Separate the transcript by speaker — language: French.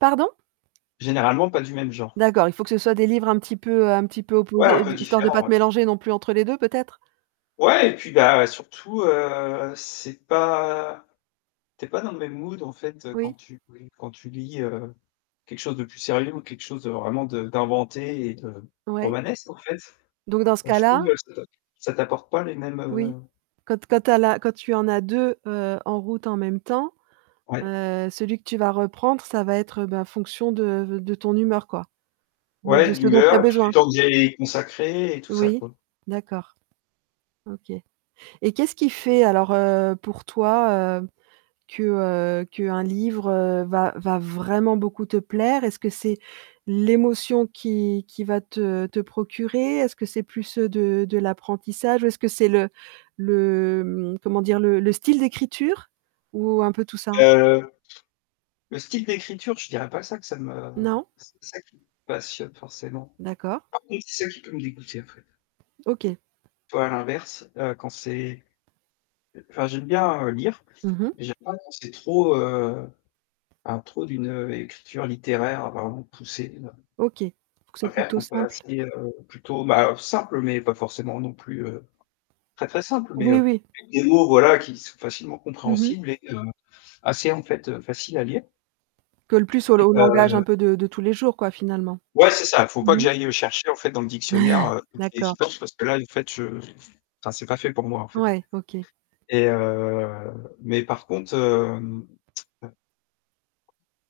Speaker 1: Pardon?
Speaker 2: Généralement pas du même genre.
Speaker 1: D'accord il faut que ce soit des livres un petit peu un petit peu
Speaker 2: Ouais, un
Speaker 1: opposés, heu,
Speaker 2: peu
Speaker 1: de histoire de
Speaker 2: différent
Speaker 1: pas
Speaker 2: ouais.
Speaker 1: te mélanger non plus entre les 2 peut-être?
Speaker 2: Ouais, et puis bah, heu, surtout heu, c'est pas tu es pas dans le même mood en fait quand
Speaker 1: Oui.
Speaker 2: tu bri quand tu lis, heu, quelque chose de plus sérieux ou quelque chose de vraiment de d'inventé et de
Speaker 1: Ouais.
Speaker 2: romanesque en fait.
Speaker 1: Donc dans ce
Speaker 2: Enfin, je
Speaker 1: cas-là
Speaker 2: trouve, heu, ça t'a ça t'apporte pas les mêmes
Speaker 1: Oui.
Speaker 2: heu
Speaker 1: Quand t quand tu as la quand tu en as 2 heu, en route en même temps,
Speaker 2: Ouais.
Speaker 1: heu, celui que tu vas reprendre ça va être heu, ben fonction de v de ton humeur quoi? De
Speaker 2: Ouais,
Speaker 1: de
Speaker 2: de
Speaker 1: ce dont tu as
Speaker 2: l'humeur, et puis du
Speaker 1: besoin?
Speaker 2: temps que j'ai a y consacrer et tout ça
Speaker 1: Oui
Speaker 2: quoi.
Speaker 1: d'accord. OK. Et qu'est-ce qui fait alors, heu, pour toi heu, que, heu, qu'un livre heu, va va vraiment beaucoup te plaire? Est-ce que c'est, l'émotion qu'il qu'il va te te procurer? Est-ce que c'est plus, heu, de de l'apprentissage? Ou est-ce que c'est le le mmh, comment dire? Le le style d'écriture? Ou un peu tout ça?
Speaker 2: Heu, le style d'écriture, je dirais pas ça, que ça me que
Speaker 1: Non?
Speaker 2: c'est ça qui me passionne forcément.
Speaker 1: D'accord.
Speaker 2: Par contre c'est ça qui peut me dégoûter en fait.
Speaker 1: OK.
Speaker 2: Tu vois, l'inverse, heu, quand c'est heu enfin, j'aime bien heu, lire,
Speaker 1: Mmh mh.
Speaker 2: mais j'aime pas quand c'est trop heu à trop d'une, heu, écriture littéraire vraiment poussée là.
Speaker 1: OK, il faut que ça
Speaker 2: Je
Speaker 1: soit
Speaker 2: préfère
Speaker 1: plutôt
Speaker 2: quand c'est
Speaker 1: simple?
Speaker 2: assez heu, plutôt, bah, heu, simple, mais pas forcément non plus, heu, très, très simple, mais
Speaker 1: Oui,
Speaker 2: heu,
Speaker 1: oui.
Speaker 2: avec des mots voilà qui sont facilement
Speaker 1: Mmh mh.
Speaker 2: compréhensibles et heu, assez en fait, heu, faciles à lire.
Speaker 1: Colle plus, au l
Speaker 2: Et
Speaker 1: au langage un
Speaker 2: heu
Speaker 1: peu de de tous les jours quoi, finalement?
Speaker 2: Ouais, c'est ça, faut pas
Speaker 1: Mmh
Speaker 2: que
Speaker 1: mh.
Speaker 2: j'aille, heu, chercher en fait dans le dictionnaire, heu, toutes les 10
Speaker 1: D'accord.
Speaker 2: pages parce que là en fait je enfin, c'est pas fait pour moi en fait.
Speaker 1: Ouais, OK.
Speaker 2: Et heu mais par contre hem, heu